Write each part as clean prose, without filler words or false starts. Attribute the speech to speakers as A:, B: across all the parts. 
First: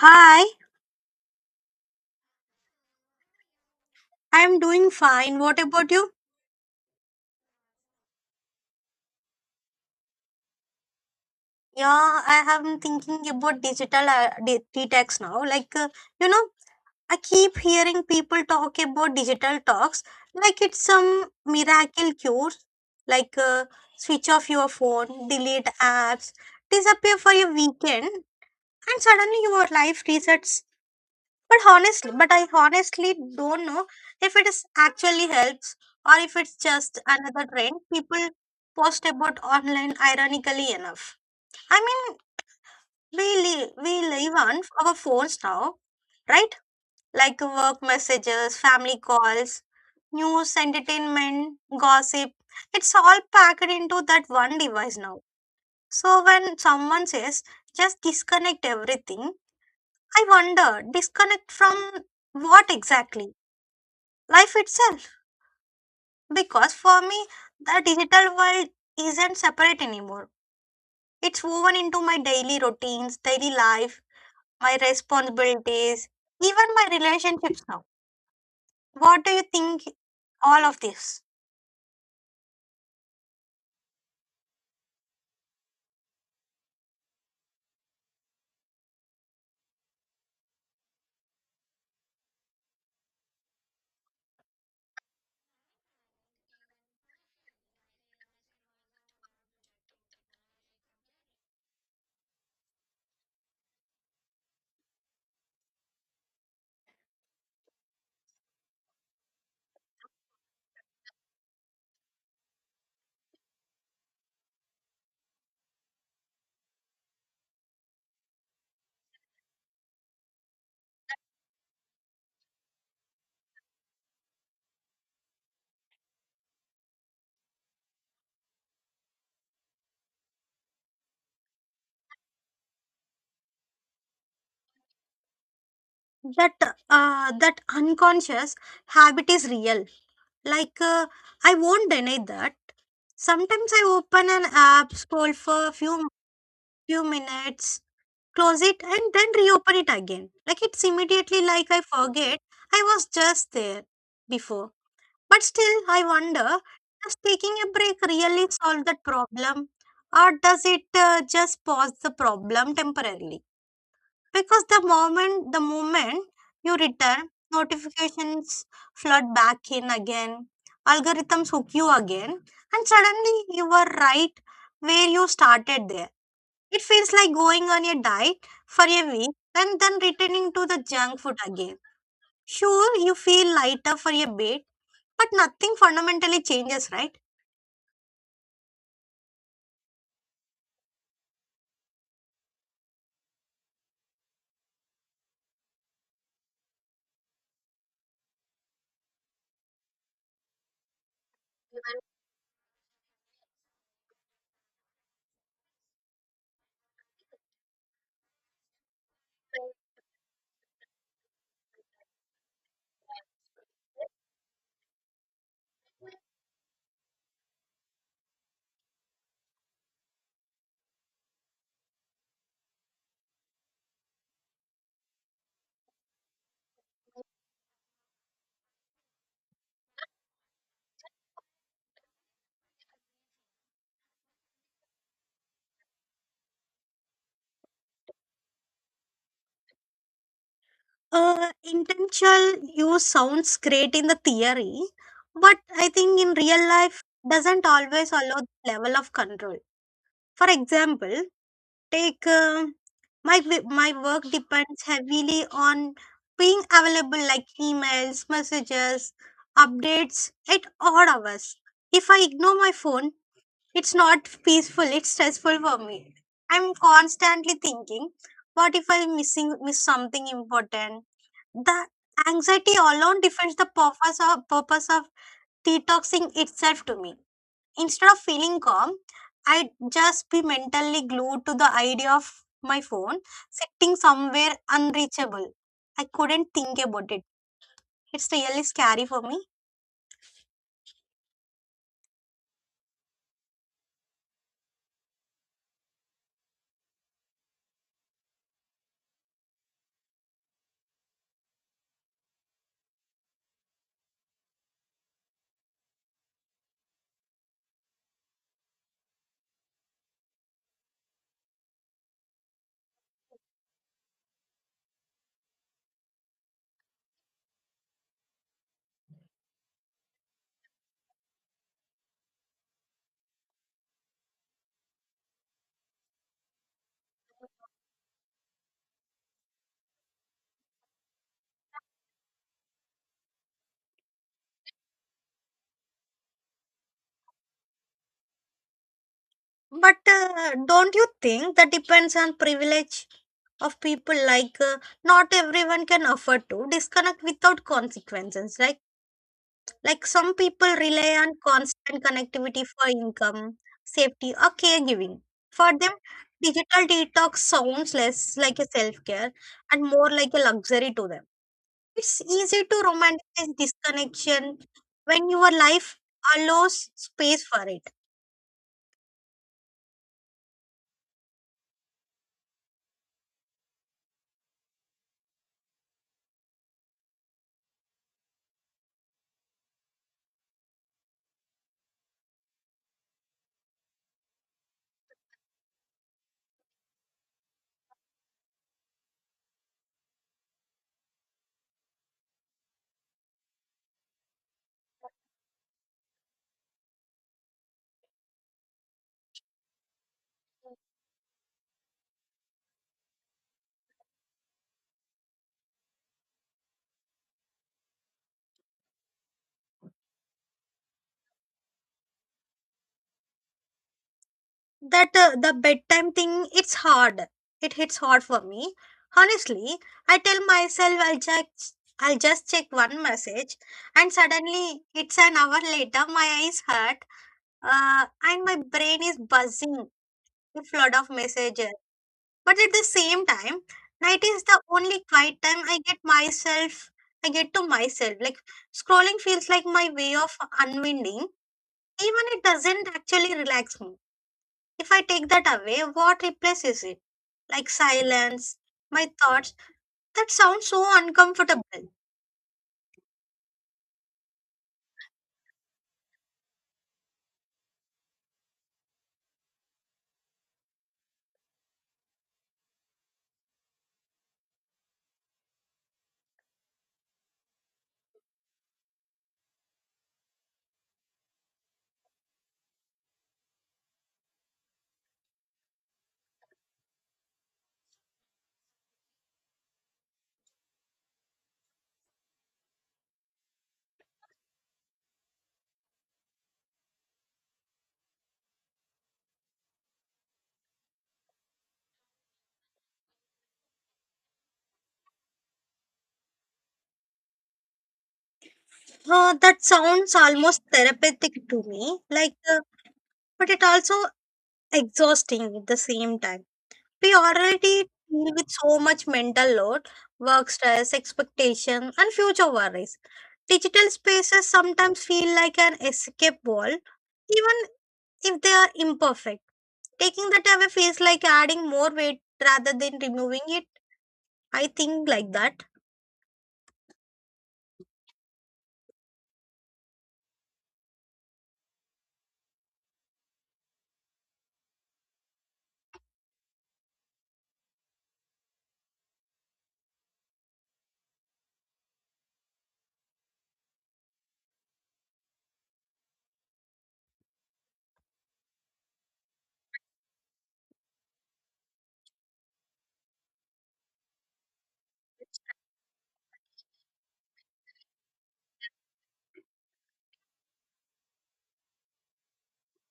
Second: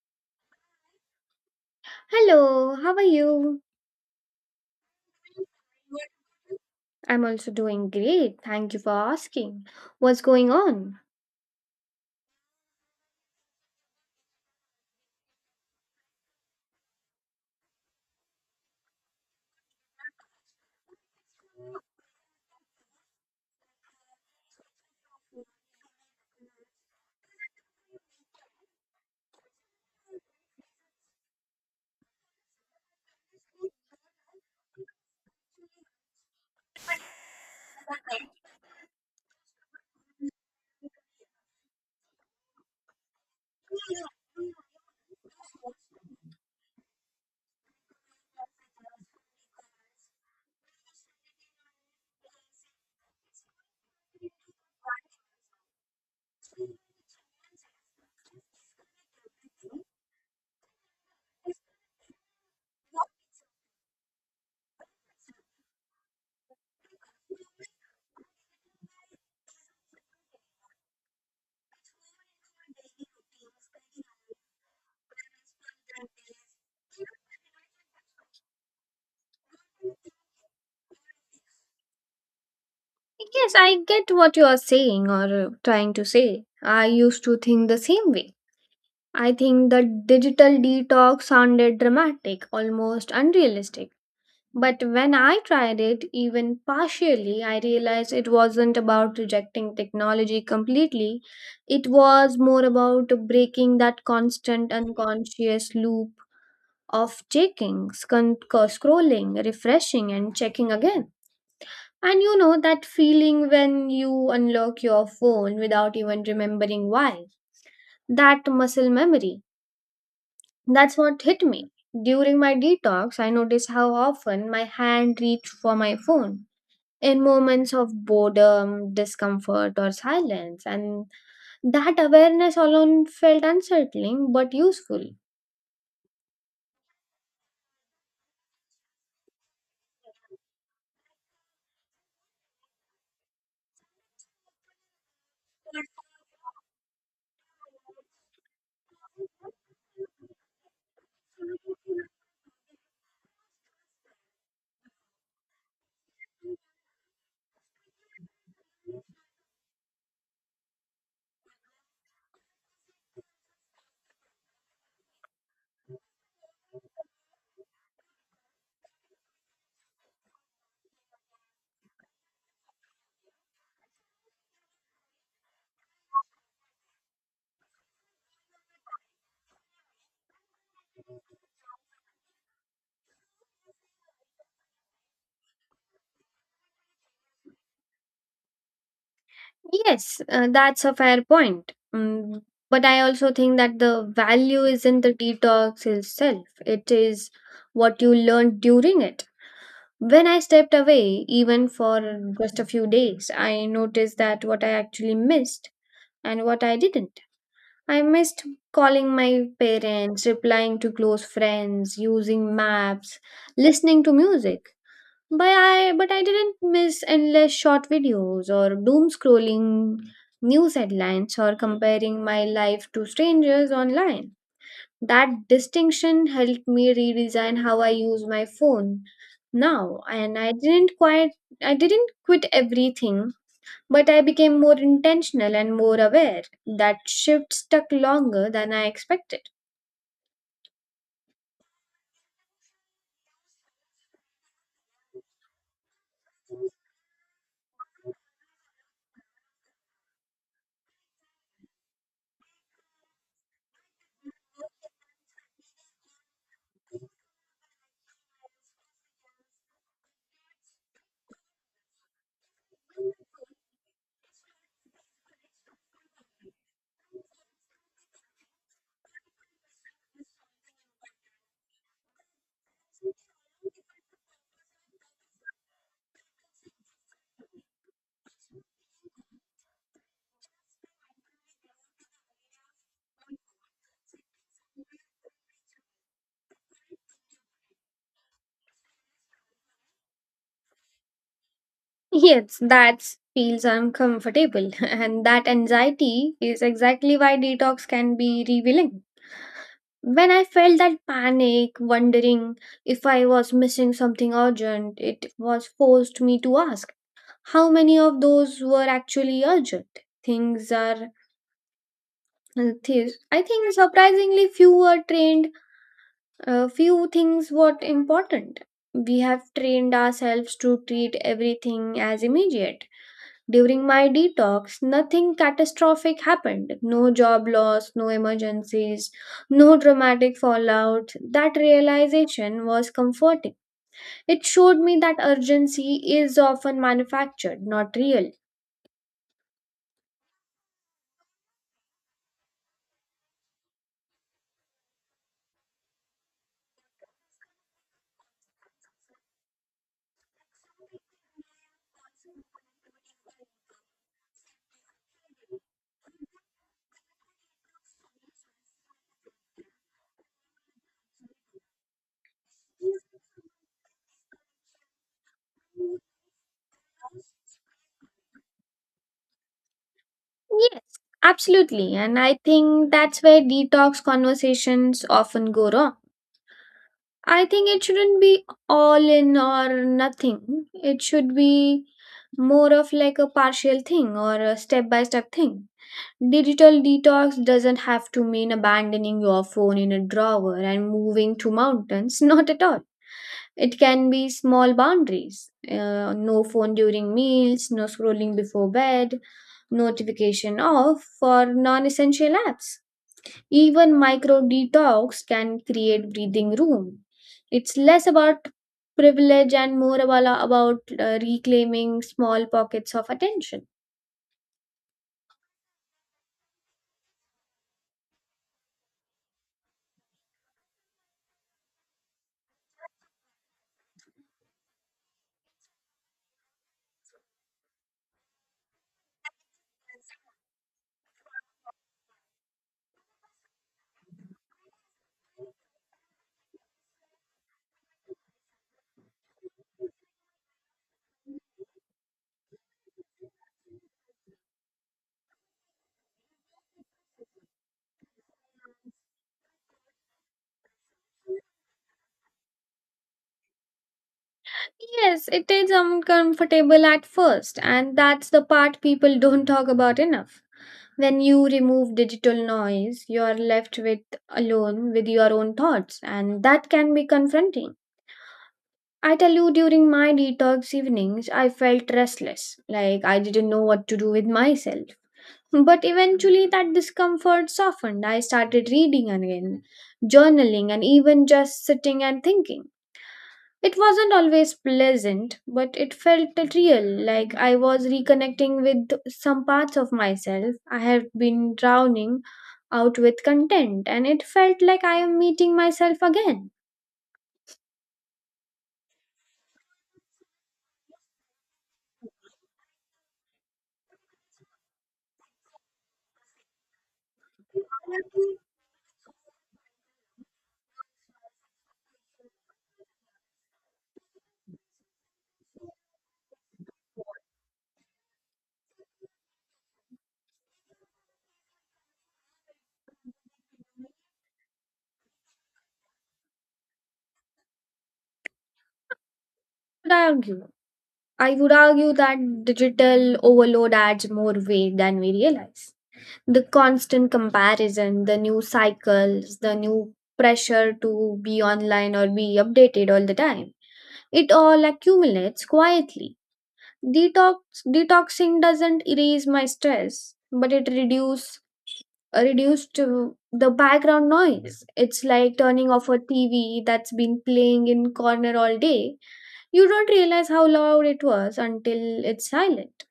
A: Hi,
B: Hello, how are you?
A: I'm doing fine. What about you?
B: I'm also doing great. Thank you for asking. What's going on?
A: Yeah, I have been thinking about digital detox now. You know, I keep hearing people talk about digital talks like it's some miracle cure. Like, uh, switch off your phone, delete apps, disappear for a weekend, and suddenly your life resets. But I honestly don't know if it is actually helps or if it's just another trend people post about online, ironically enough. I mean, we live on our phones now, right? Like work messages, family calls, news, entertainment, gossip. It's all packed into that one device now. So when someone says just disconnect everything, I wonder, disconnect from what exactly? Life itself. Because for me, the digital world isn't separate anymore. It's woven into my daily routines, daily life, my responsibilities, even my relationships now. What do you think all of this?
B: Yes, I get what you are saying or trying to say. I used to think the same way. I think the digital detox sounded dramatic, almost unrealistic. But when I tried it, even partially, I realized it wasn't about rejecting technology completely. It was more about breaking that constant unconscious loop of checking, scrolling, refreshing, and checking again. And you know that feeling when you unlock your phone without even remembering why? That muscle memory. That's what hit me. During my detox, I noticed how often my hand reached for my phone in moments of boredom, discomfort, or silence. And that awareness alone felt unsettling but useful.
A: That that unconscious habit is real. Like uh, I won't deny that. Sometimes I open an app, scroll for a few minutes, close it and then reopen it again. Like it's immediately like I forget I was just there before. But still, I wonder, does taking a break really solve that problem or does it just pause the problem temporarily? Because the moment you return, notifications flood back in again, algorithms hook you again, and suddenly you are right where you started. There it feels like going on a diet for a week and then returning to the junk food again. Sure, you feel lighter for a bit, but nothing fundamentally changes, right?
B: Yes, that's a fair point. But I also think that the value is not the detox itself, it is what you learned during it. When I stepped away, even for just a few days, I noticed that what I actually missed and what I didn't. I missed calling my parents, replying to close friends, using maps, listening to music. But I didn't miss endless short videos or doom scrolling news headlines or comparing my life to strangers online. That distinction helped me redesign how I use my phone now, and I didn't quit everything, but I became more intentional and more aware. That shift stuck longer than I expected.
A: Intentional use sounds great in the theory, but I think in real life doesn't always allow the level of control. For example, take my work depends heavily on being available, like emails, messages, updates at odd hours. If I ignore my phone, it's not peaceful, it's stressful for me. I'm constantly thinking, what if I'm missing miss something important? The anxiety alone defends the purpose of detoxing itself to me. Instead of feeling calm, I'd just be mentally glued to the idea of my phone sitting somewhere unreachable. I couldn't think about it. It's really scary for me.
B: Yes, that feels uncomfortable, and that anxiety is exactly why detox can be revealing. When I felt that panic, wondering if I was missing something urgent, it was forced me to ask how many of those were actually urgent. Things are, I think, surprisingly few were trained, few things were important. We have trained ourselves to treat everything as immediate. During my detox, nothing catastrophic happened. No job loss, no emergencies, no dramatic fallout. That realization was comforting. It showed me that urgency is often manufactured, not real.
A: But don't you think that depends on privilege of people? Not everyone can afford to disconnect without consequences. Like some people rely on constant connectivity for income, safety, or caregiving. For them, digital detox sounds less like a self care and more like a luxury to them. It's easy to romanticize disconnection when your life allows space for it.
B: Yes, absolutely. And I think that's where detox conversations often go wrong. I think it shouldn't be all in or nothing. It should be more of like a partial thing or a step by step thing. Digital detox doesn't have to mean abandoning your phone in a drawer and moving to mountains, not at all. It can be small boundaries, no phone during meals, no scrolling before bed, notification off for non essential apps. Even micro detox can create breathing room. It's less about privilege and more about, reclaiming small pockets of attention.
A: That the bedtime thing, it's hard, it hits hard for me. Honestly, I tell myself I'll just check one message and suddenly it's an hour later, my eyes hurt, and my brain is buzzing with flood of messages. But at the same time, night is the only quiet time I get to myself. Like, scrolling feels like my way of unwinding, even it doesn't actually relax me. If I take that away, what replaces it? Like silence, my thoughts. That sounds so uncomfortable.
B: Yes, it is uncomfortable at first, and that's the part people don't talk about enough. When you remove digital noise, you are left with alone with your own thoughts, and that can be confronting. I tell you, during my detox evenings, I felt restless, like I didn't know what to do with myself. But eventually, that discomfort softened. I started reading again, journaling, and even just sitting and thinking. It wasn't always pleasant, but it felt real, like I was reconnecting with some parts of myself I had been drowning out with content, and it felt like I am meeting myself again.
A: That sounds almost therapeutic to me. But it also exhausting at the same time. We already deal with so much mental load, work stress, expectation, and future worries. Digital spaces sometimes feel like an escape wall, even if they are imperfect. Taking that away feels like adding more weight rather than removing it. I think like that.
B: Would I argue? I would argue that digital overload adds more weight than we realize. The constant comparison, the new cycles, the new pressure to be online or be updated all the time, it all accumulates quietly. Detox Detoxing doesn't erase my stress, but it reduced to the background noise. It's like turning off a TV that's been playing in corner all day. You don't realize how loud it was until it's silent.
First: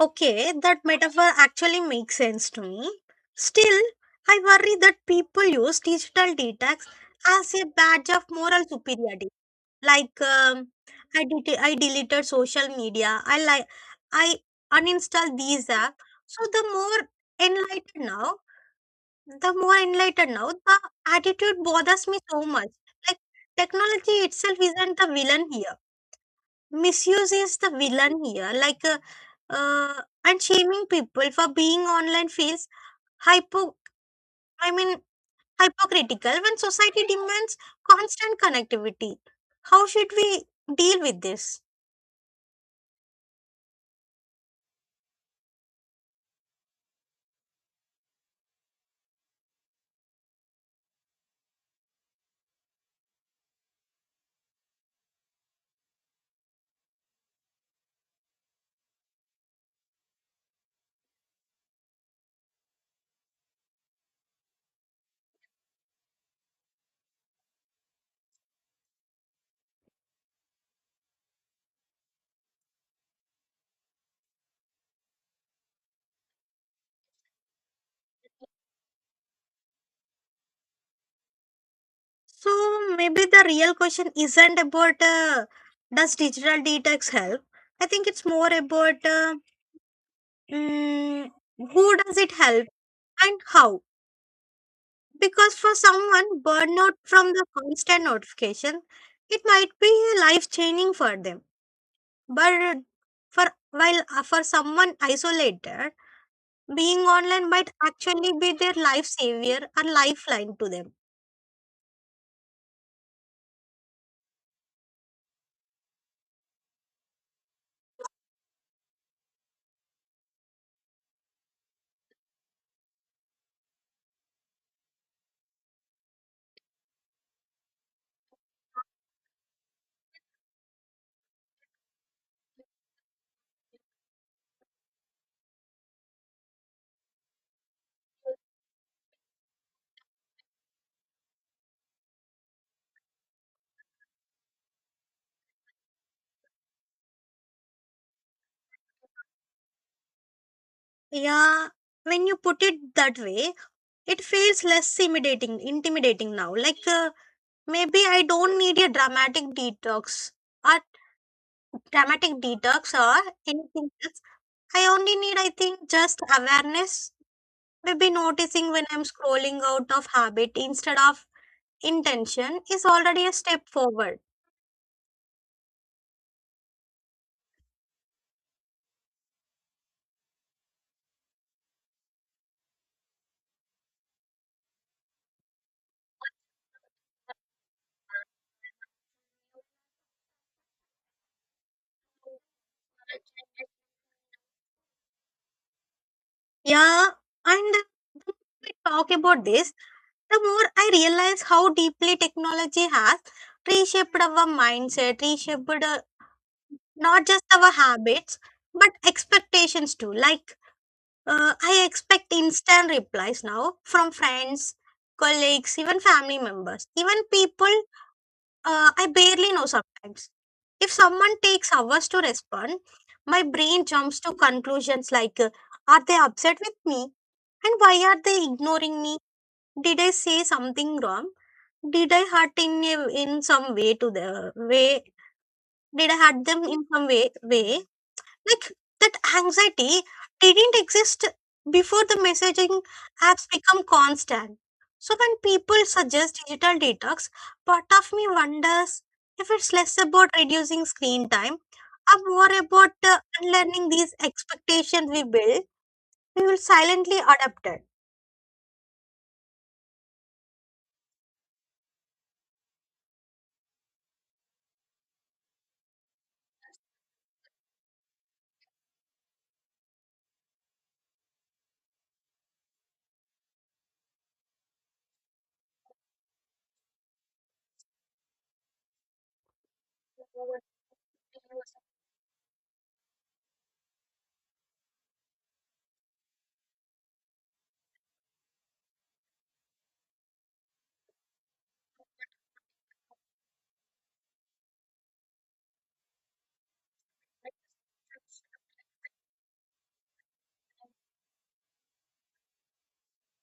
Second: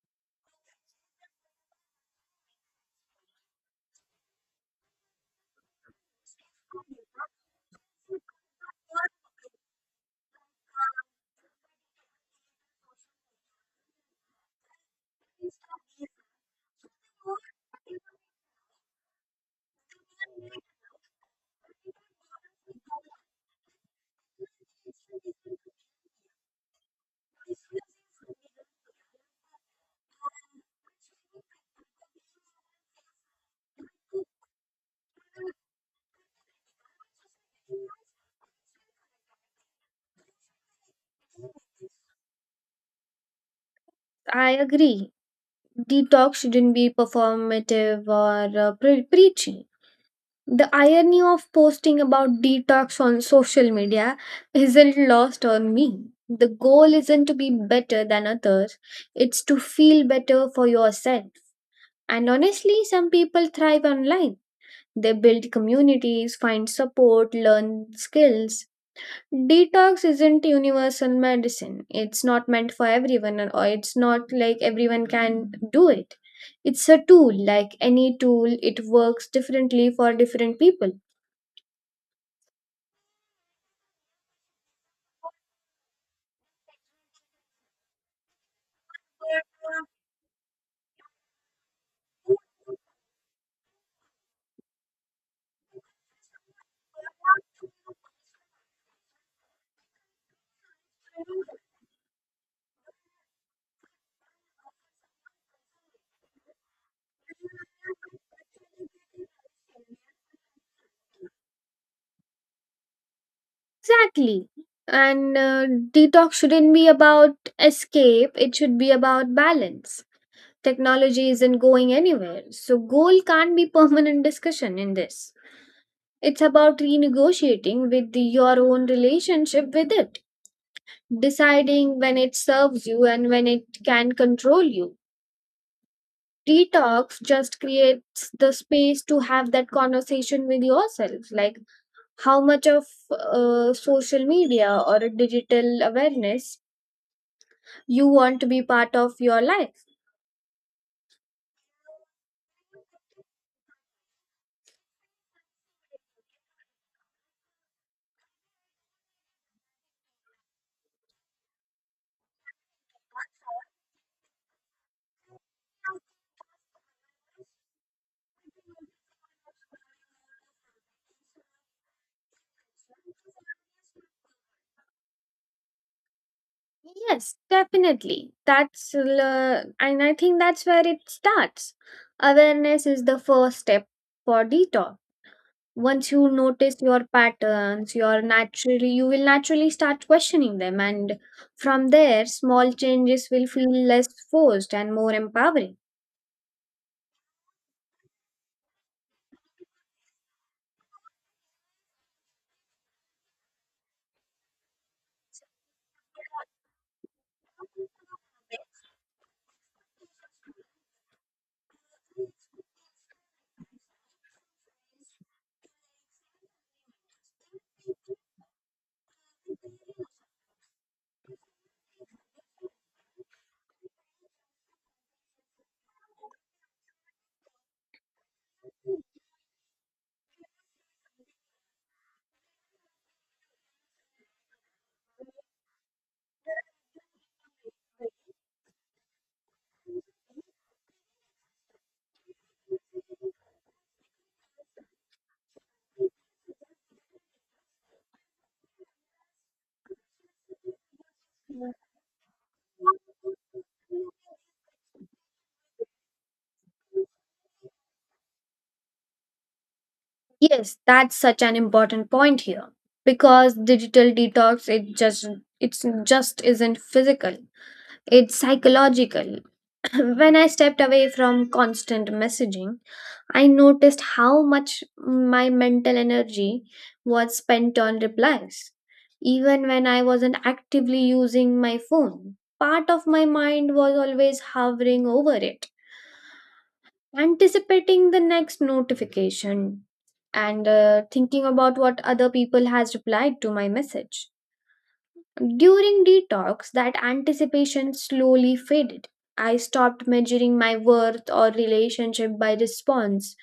A: Okay, that metaphor actually makes sense to me. Still, I worry that people use digital detox as a badge of moral superiority. Like, um, I deleted social media. I uninstalled these apps. So the more enlightened now, the attitude bothers me so much. Like, technology itself isn't the villain here. Misuse is the villain here, uh, and shaming people for being online feels hypo i mean hypocritical when society demands constant connectivity. How should we deal with this?
B: I agree. Detox shouldn't be performative or preachy. The irony of posting about detox on social media isn't lost on me. The goal isn't to be better than others, it's to feel better for yourself. And honestly, some people thrive online. They build communities, find support, learn skills. Detox isn't universal medicine. It's not meant for everyone, or it's not like everyone can do it. It's a tool, like any tool, it works differently for different people.
A: So maybe the real question isn't about, does digital detox help? I think it's more about, mm, who does it help and how? Because for someone burnout from the constant notification, it might be life changing for them. But for for someone isolated, being online might actually be their life savior or lifeline to them.
B: Exactly. And detox shouldn't be about escape, it should be about balance. Technology isn't going anywhere, so goal can't be permanent discussion in this. It's about renegotiating with your own relationship with it, deciding when it serves you and when it can control you. Detox just creates the space to have that conversation with yourself, like how much of social media or a digital awareness you want to be part of your life.
A: Yeah, when you put it that way, it feels less intimidating. Intimidating now, maybe I don't need a or dramatic detox or anything else. I only need, I think, just awareness, maybe noticing when I'm scrolling out of habit instead of intention is already a step forward.
B: Yes, definitely. And I think that's where it starts. Awareness is the first step for detox. Once you notice your patterns, you will naturally start questioning them, and from there small changes will feel less forced and more empowering.
A: Yeah, and the more we talk about this, the more I realize how deeply technology has reshaped not just our habits but expectations too. I expect instant replies now from friends, colleagues, even family members, even people I barely know sometimes. If someone takes hours to respond, my brain jumps to conclusions like, are they upset with me? And why are they ignoring me? Did I say something wrong? Did I hurt in a, in some way to the way? Did I hurt them in some way? Like, that anxiety didn't exist before the messaging apps become constant. So when people suggest digital detox, part of me wonders if it's less about reducing screen time and more about unlearning these expectations we build, we will silently adapt it.
B: Yes, that's such an important point here, because digital detox it's just isn't physical. It's psychological. When I stepped away from constant messaging, I noticed how much my mental energy was spent on replies. Even when I wasn't actively using my phone, part of my mind was always hovering over it, anticipating the next notification and thinking about what other people has replied to my message. During detox, that anticipation slowly faded. I stopped measuring my worth or relationship by response.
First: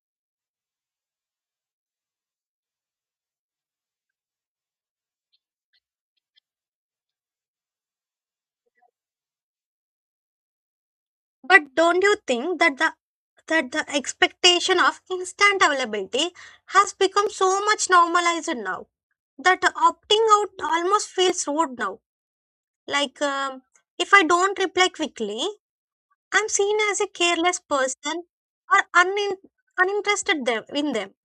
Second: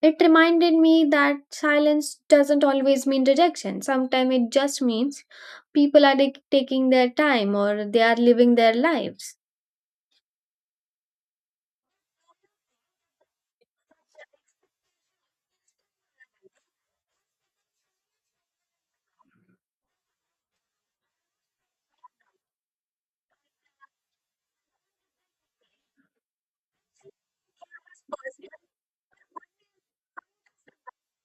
B: It reminded me that silence doesn't always mean rejection. Sometimes it just means people are like, taking their time or they are living their lives.
A: But don't you think that the expectation of instant availability has become so much normalized now? That opting out almost feels rude now. Like, um, if I don't reply quickly, I'm seen as a careless person or uninterested in them.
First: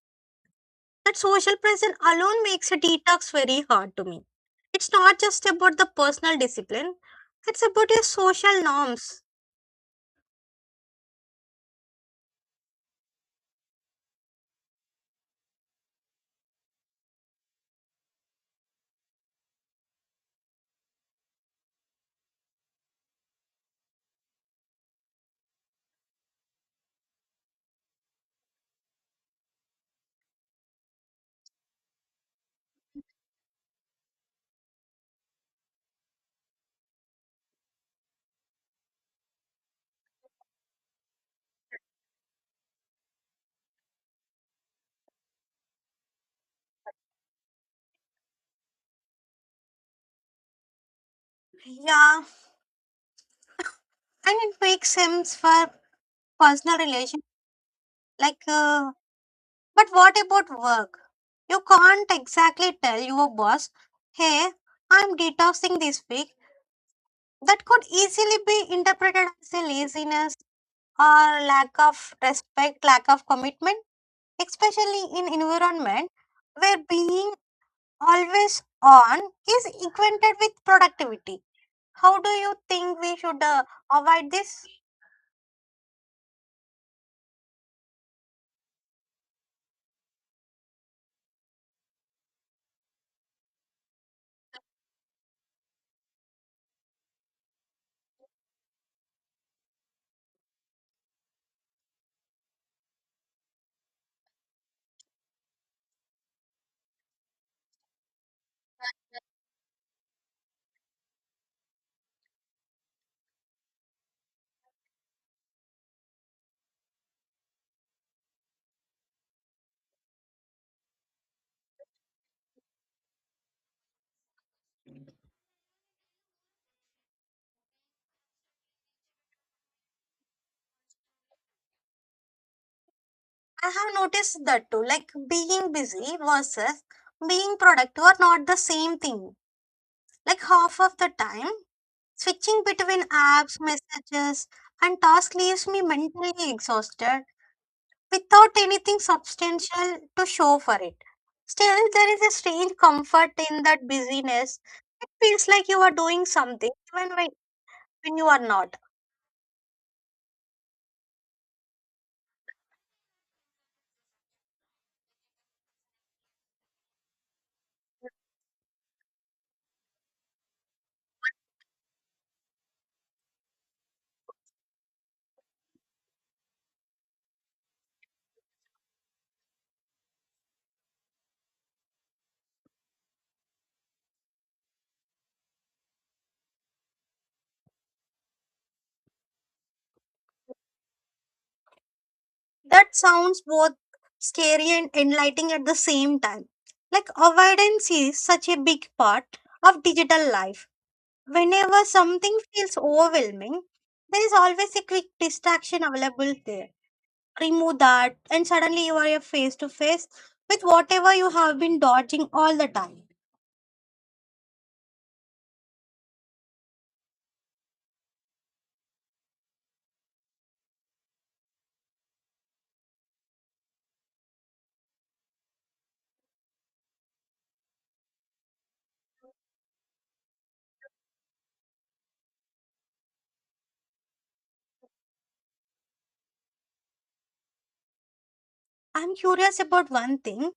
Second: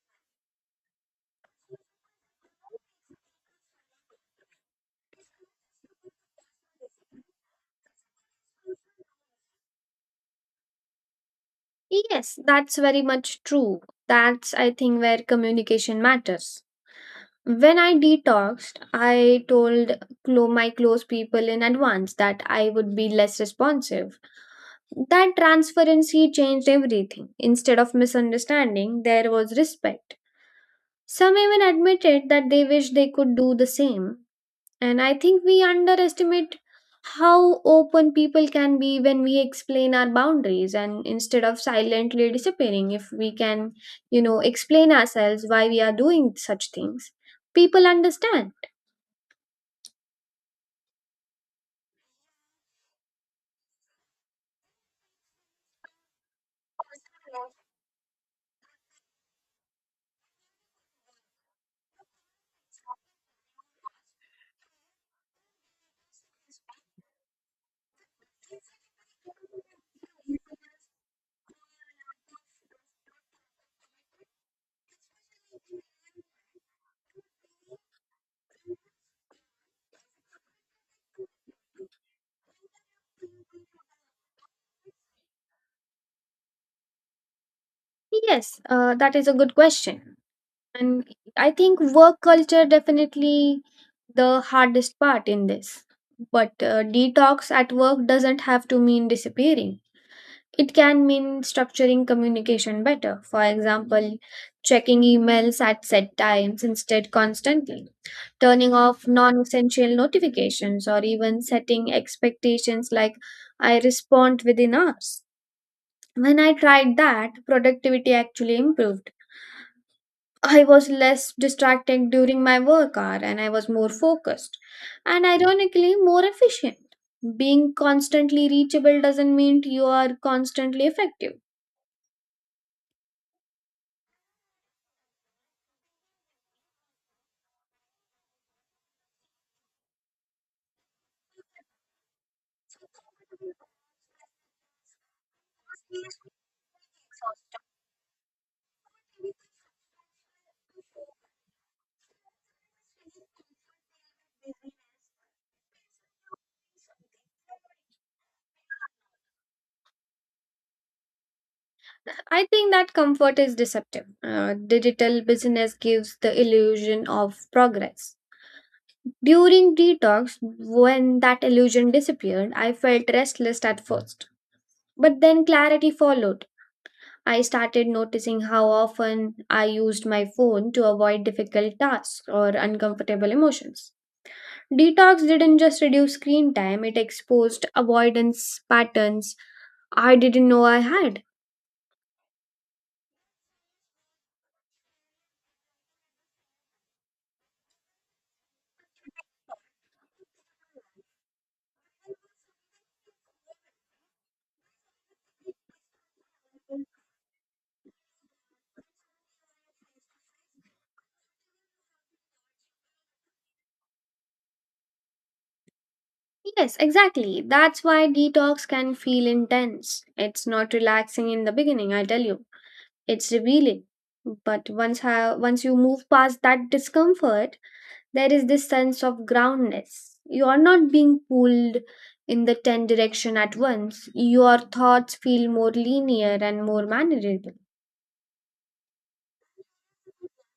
A: That social pressure alone makes a detox very hard to me. It's not just about the personal discipline, it's about your social norms.
B: Yes, that's very much true. That's, I think, where communication matters. When I detoxed, I told my close people in advance that I would be less responsive. That transparency changed everything. Instead of misunderstanding, there was respect. Some even admitted that they wish they could do the same. And I think we underestimate how open people can be when we explain our boundaries, and instead of silently disappearing, if we can, you know, explain ourselves why we are doing such things. People understand.
A: Yeah, and it makes sense for personal relation. Like, uh, But what about work? You can't exactly tell your boss, hey, I'm detoxing this week. That could easily be interpreted as a laziness or lack of respect, lack of commitment, especially in environment where being always on is equated with productivity. How do you think we should avoid this?
B: Yes, that is a good question. And I think work culture definitely the hardest part in this. But detox at work doesn't have to mean disappearing. It can mean structuring communication better. For example, checking emails at set times instead constantly, turning off non-essential notifications or even setting expectations like I respond within hours. When I tried that, productivity actually improved. I was less distracted during my work hour and I was more focused and ironically more efficient. Being constantly reachable doesn't mean you are constantly effective.
A: I have noticed that too, like being busy versus being productive are not the same thing. Like, half of the time, switching between apps, messages, and tasks leaves me mentally exhausted without anything substantial to show for it. Still, there is a strange comfort in that busyness. It feels like you are doing something when you are not.
B: I think that comfort is deceptive. Digital business gives the illusion of progress. During detox, when that illusion disappeared, I felt restless at first. But then clarity followed. I started noticing how often I used my phone to avoid difficult tasks or uncomfortable emotions. Detox didn't just reduce screen time, it exposed avoidance patterns I didn't know I had.
A: That sounds both scary and enlightening at the same time. Like, avoidance is such a big part of digital life. Whenever something feels overwhelming, there is always a quick distraction available there. Remove that, and suddenly you are face to face with whatever you have been dodging all the time.
B: Yes, exactly. That's why detox can feel intense. It's not relaxing in the beginning, I tell you. It's revealing. But once you move past that discomfort, there is this sense of groundness. You are not being pulled in the 10 direction at once. Your thoughts feel more linear and more manageable.
A: I'm curious about one thing.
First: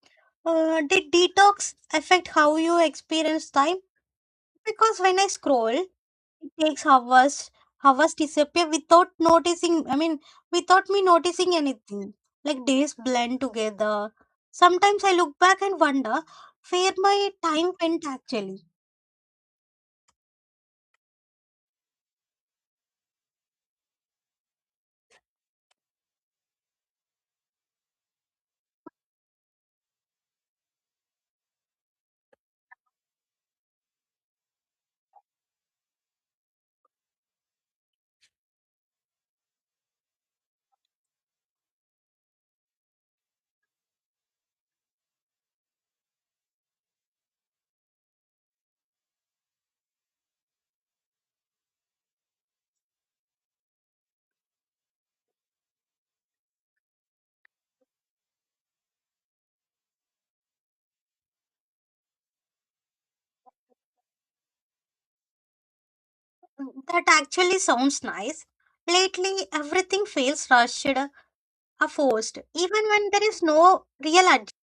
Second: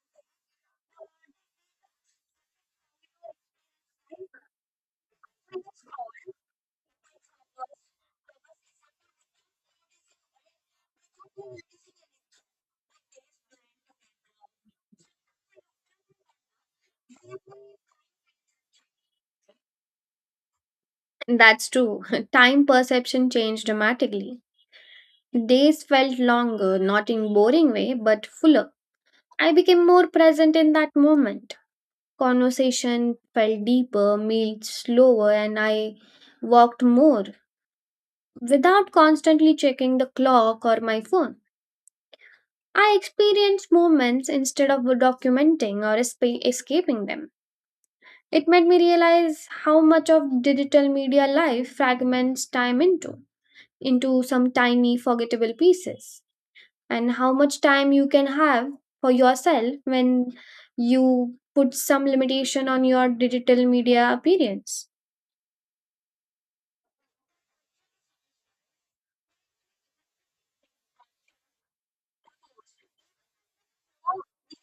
A: Did detox affect how you experience time? Because when I scroll, it takes hours. Hours disappear without noticing. I mean, without me noticing anything. Like, days blend together. Sometimes I look back and wonder where my time went actually.
B: That's true. Time perception changed dramatically. Days felt longer, not in boring way, but fuller. I became more present in that moment. Conversation felt deeper, meals slower, and I walked more without constantly checking the clock or my phone. I experienced moments instead of documenting or escaping them. It made me realize how much of digital media life fragments time into some tiny forgettable pieces, and how much time you can have for yourself when you put some limitation on your digital media appearance.
A: That actually sounds nice. Lately, everything feels rushed or forced, even when there is no real urgency.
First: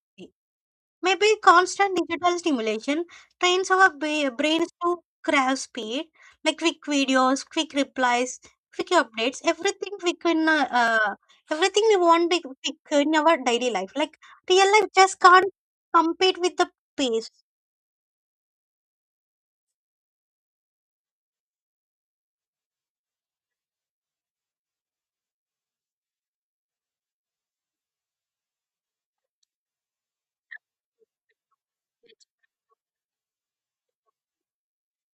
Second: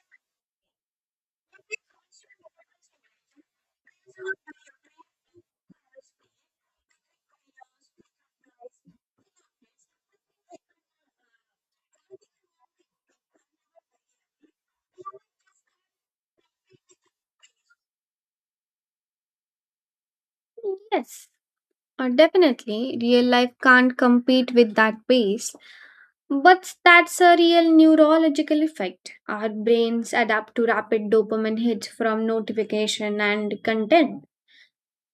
A: Maybe constant digital stimulation trains our brains to crave speed, like quick videos, quick replies, quick updates, everything we can, everything we want to quick in our daily life. Like, real life just can't compete with the pace.
B: Yes, definitely, real life can't compete with that pace. But that's a real neurological effect. Our brains adapt to rapid dopamine hits from notification and content.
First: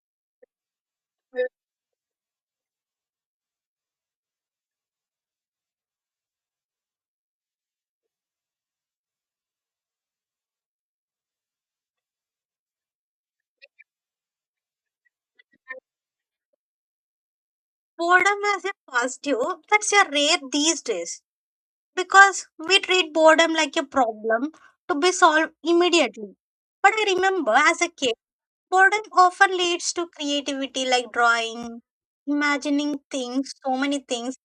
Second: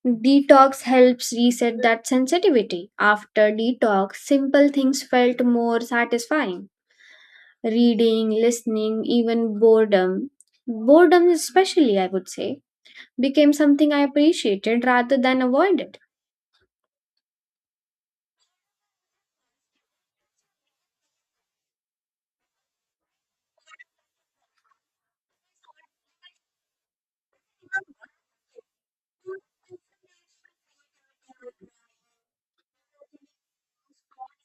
B: Detox helps reset that sensitivity. After detox, simple things felt more satisfying. Reading, listening, even boredom. Boredom, especially, I would say, became something I appreciated rather than avoided.
A: Boredom as a positive, that's a rare these days because we treat boredom like a problem to be solved immediately. But I remember as a kid, boredom often leads to creativity, like drawing, imagining things, so many things.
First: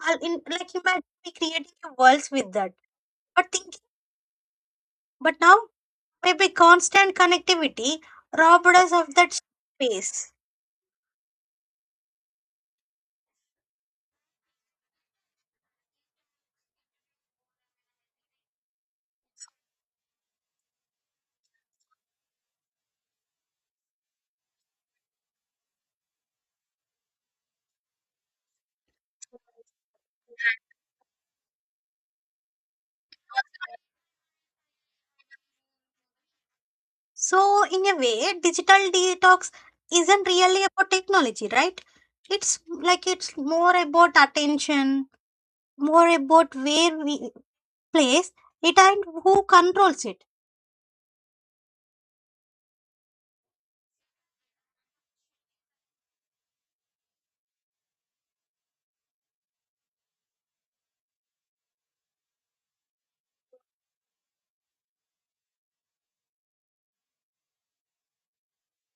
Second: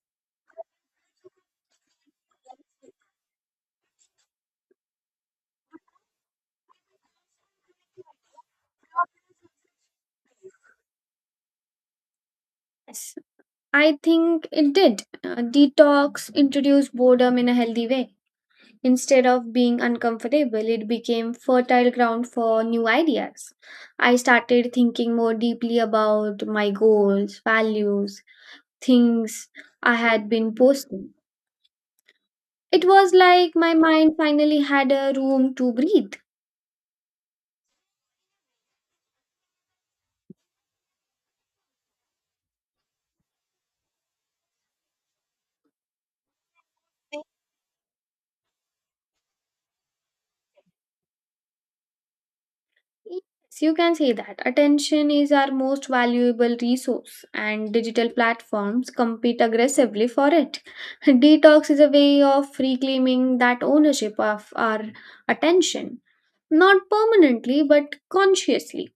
A: I'll in, like imagine me creating worlds with that. But thinking, but now maybe constant connectivity robbed us of that space.
B: Yes, I think it did. Detox introduced boredom in a healthy way. Instead of being uncomfortable, it became fertile ground for new ideas. I started thinking more deeply about my goals, values, things I had been posting. It was like my mind finally had a room to breathe.
A: So in a way, digital detox isn't really about technology, right? It's like, it's more about attention, more about where we place it and who controls it.
B: Yes, you can say that. Attention is our most valuable resource, and digital platforms compete aggressively for it. Detox is a way of reclaiming that ownership of our attention. Not permanently, but consciously.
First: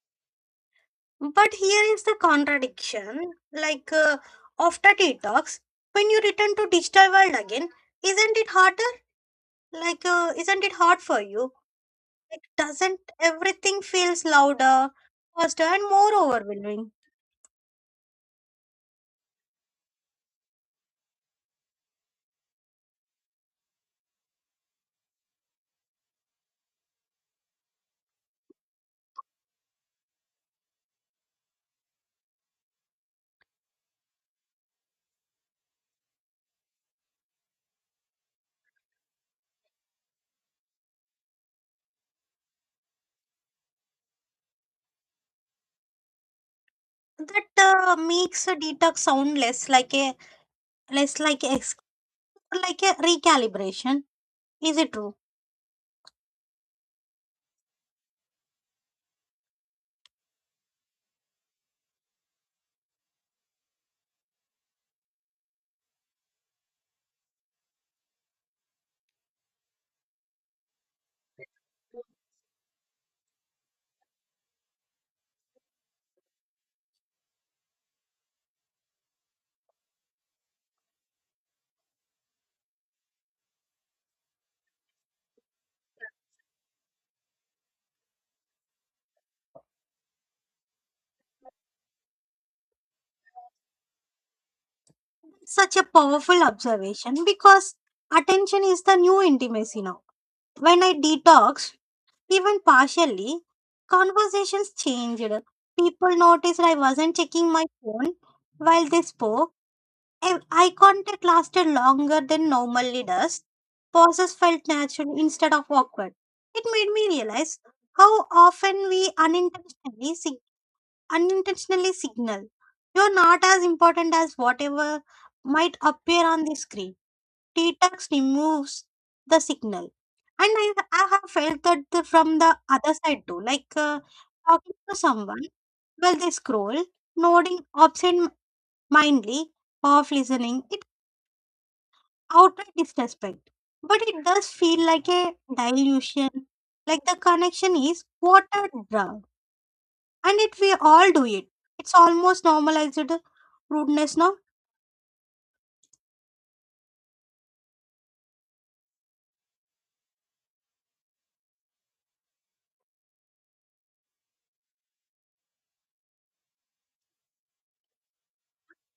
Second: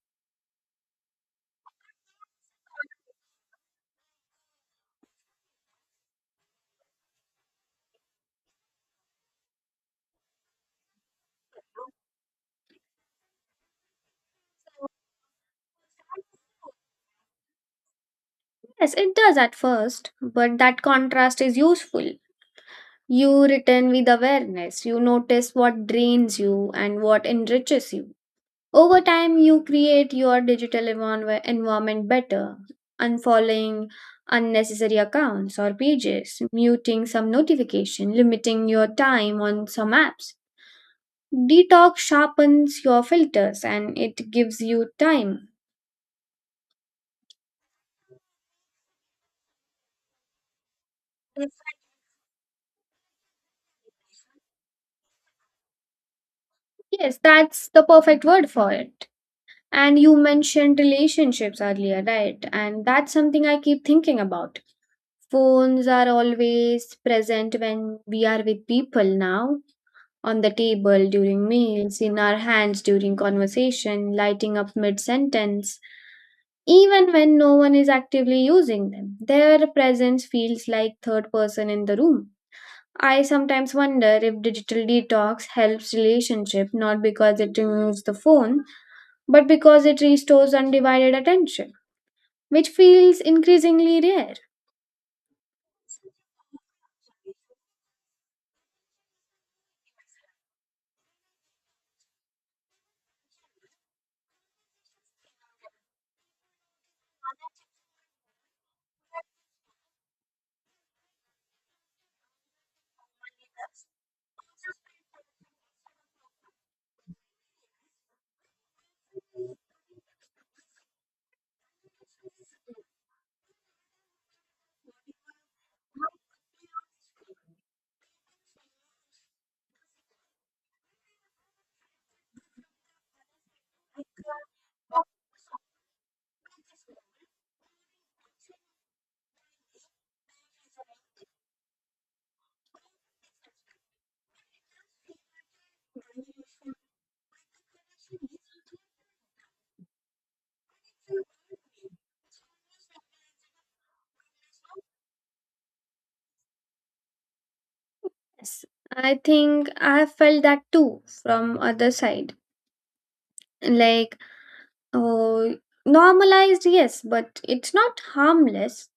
A: But here is the contradiction. After detox, when you return to digital world again, isn't it harder? Isn't it hard for you? Like, doesn't everything feels louder, faster, and more overwhelming?
B: Yes, it does at first, but that contrast is useful. You return with awareness, you notice what drains you and what enriches you. Over time, you create your digital environment better, unfollowing unnecessary accounts or pages, muting some notification, limiting your time on some apps. Detox sharpens your filters and it gives you time.
A: That makes a detox sound less like like a recalibration. Is it true?
B: Yes, that's the perfect word for it. And you mentioned relationships earlier, right? And that's something I keep thinking about. Phones are always present when we are with people now, on the table during meals, in our hands during conversation, lighting up mid sentence. Even when no one is actively using them, their presence feels like third person in the room. I sometimes wonder if digital detox helps relationship not because it removes the phone, but because it restores undivided attention which feels increasingly rare.
A: Such a powerful observation because attention is the new intimacy now. When I detox, even partially, conversations changed. People noticed I wasn't checking my phone while they spoke, and eye contact lasted longer than normally does. Pauses felt natural instead of awkward. It made me realize how often we unintentionally signal, you're not as important as whatever might appear on the screen. Detox removes the signal. And I have felt that from the other side too, talking to someone while they scroll, nodding absent mindedly, off listening, it outright disrespect. But it does feel like a dilution, like the connection is watered down, and it we all do it. It's almost normalized rudeness now.
B: Yes, I think I have felt that too from other side. Like, oh, normalized, yes, but it's not harmless.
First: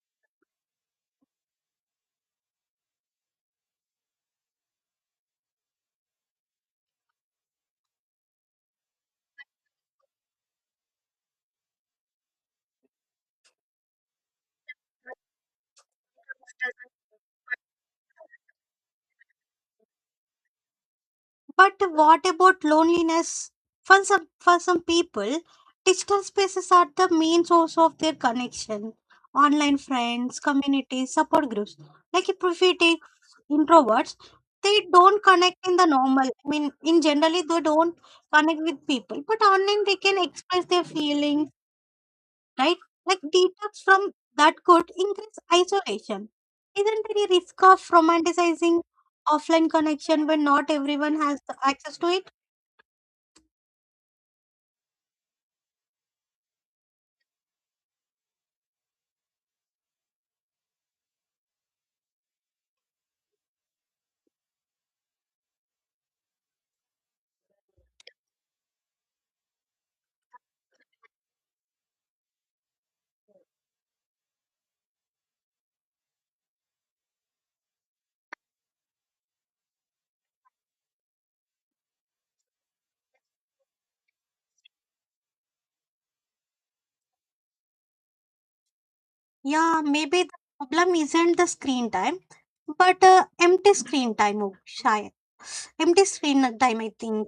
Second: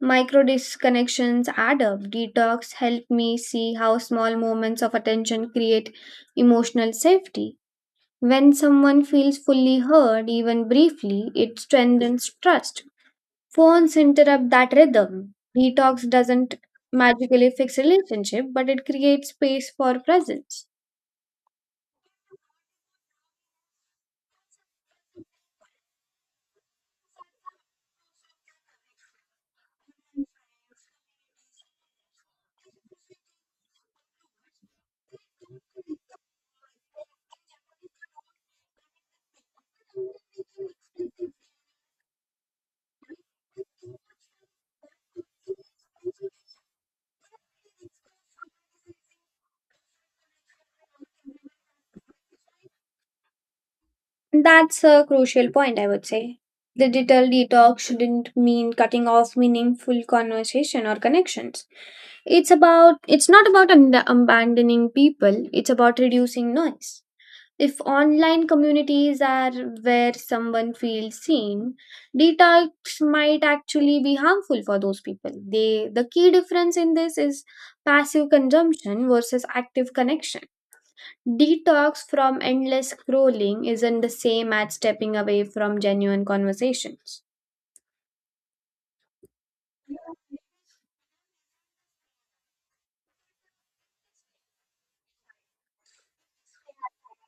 B: Micro disconnections add up. Detox helped me see how small moments of attention create emotional safety. When someone feels fully heard, even briefly, it strengthens trust. Phones interrupt that rhythm. Detox doesn't magically fix relationship, but it creates space for presence.
A: But what about loneliness? For some people, digital spaces are the main source of their connection. Online friends, communities, support groups. Like, if we take introverts, they don't connect in the normal. I mean, in generally, they don't connect with people. But online, they can express their feelings, right? Like, detox from that could increase isolation. Isn't there a risk of romanticizing offline connection when not everyone has the access to it?
B: That's a crucial point, I would say. Digital detox shouldn't mean cutting off meaningful conversation or connections. It's not about abandoning people, it's about reducing noise. If online communities are where someone feels seen, detox might actually be harmful for those people. They, the key difference in this is passive consumption versus active connection. Detox from endless scrolling isn't the same as stepping away from genuine conversations.
A: Yeah, maybe the problem isn't the screen time, but empty screen time. Oh, Shy. Empty screen time, I think.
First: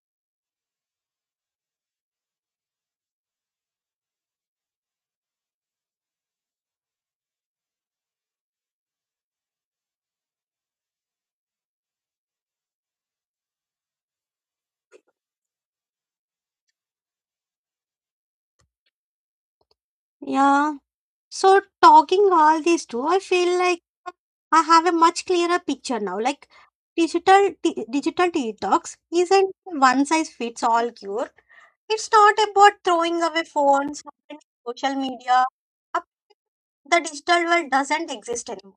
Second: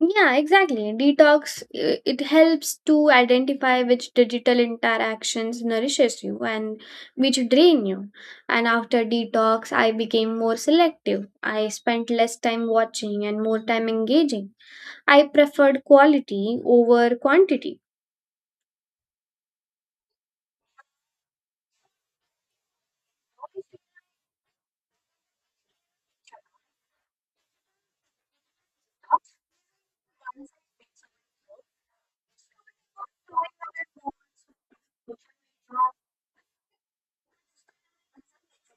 B: Yeah, exactly. It helps to identify which digital interactions nourishes you and which drain you. And after detox, I became more selective. I spent less time watching and more time engaging. I preferred quality over quantity.
A: Yeah. So talking all these two, I feel like I have a much clearer picture now. Like, digital detox isn't one size fits all cure. It's not about throwing away phones, social media. Uh, The digital world doesn't exist anymore.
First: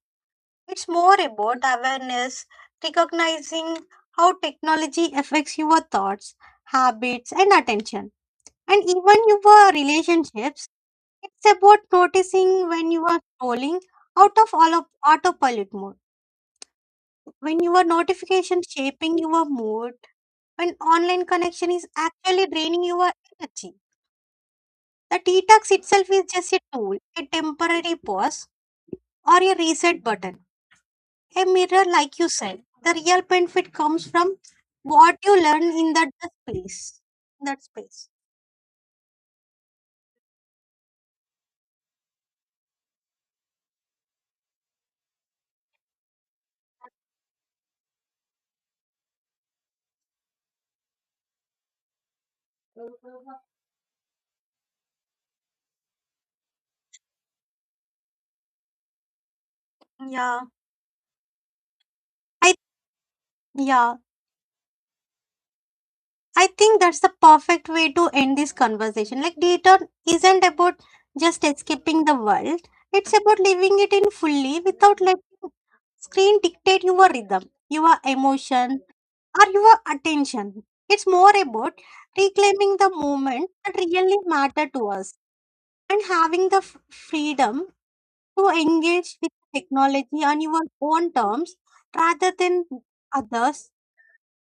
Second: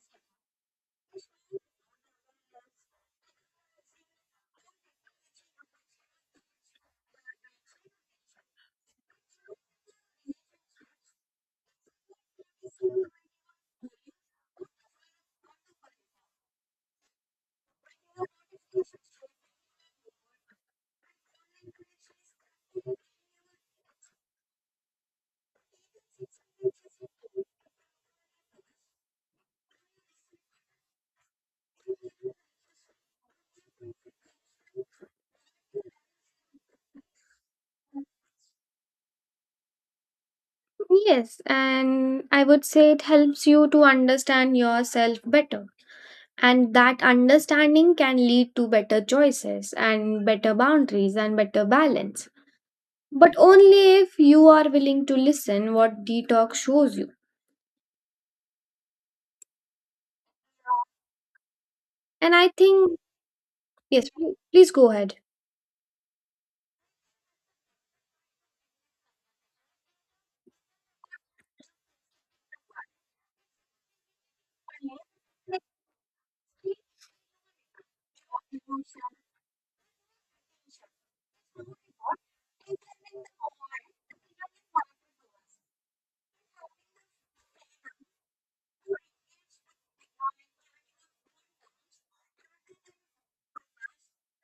A: It's more about awareness, recognizing how technology affects your thoughts, habits, and attention, and even your relationships. It's about noticing when you are scrolling out of all of autopilot mode, when your notification shaping your mood, when online connection is actually draining your energy. The detox itself is just a tool, a temporary pause, or a reset button. A mirror, like you said, the real benefit comes from what you learn in that space. That space.
B: Yes, and I would say it helps you to understand yourself better. And that understanding can lead to better choices and better boundaries and better balance, but only if you are willing to listen what detox shows you.
A: Yeah.
B: And I
A: I
B: think
A: yeah.
B: yes, please go ahead.
A: I think that's the perfect way to end this conversation. Like, data isn't about just escaping the world. It's about living it in fully without letting screen dictate your rhythm, your emotion, or your attention. It's more about reclaiming the moment that really matter to us, and having the freedom to engage with technology on your own terms rather than others.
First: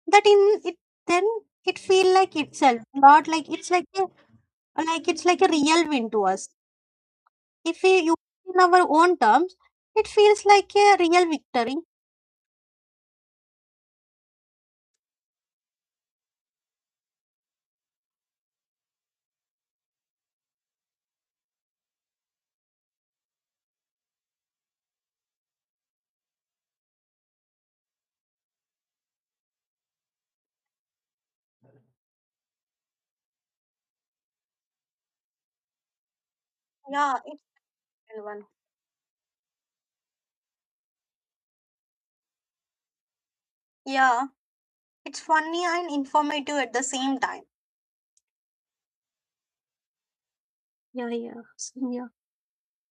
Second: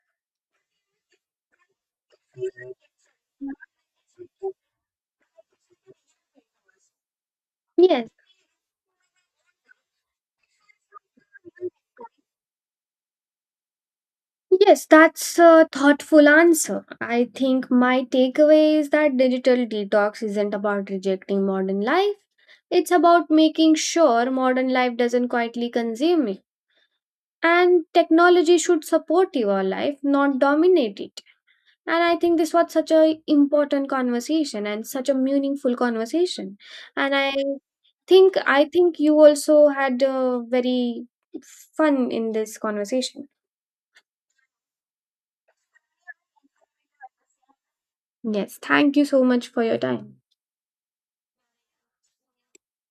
A: That in it, then it feel like itself, not like it's like a, like it's like a real win to us if we
B: Yes,
A: use it in our own terms. It feels like a real victory.
B: yes, that's a thoughtful answer. I think my takeaway is that digital detox isn't about rejecting modern life, it's about making sure modern life doesn't quietly consume you, and technology should support your life, not dominate it. And I think this was such a important conversation and such a meaningful conversation. And
A: Yeah, it's relevant.
B: I think you also had very fun in this conversation.
A: Yeah, it's funny and informative at the same time.
B: Yes, thank you so much for your time.
A: Yeah, yeah, yeah.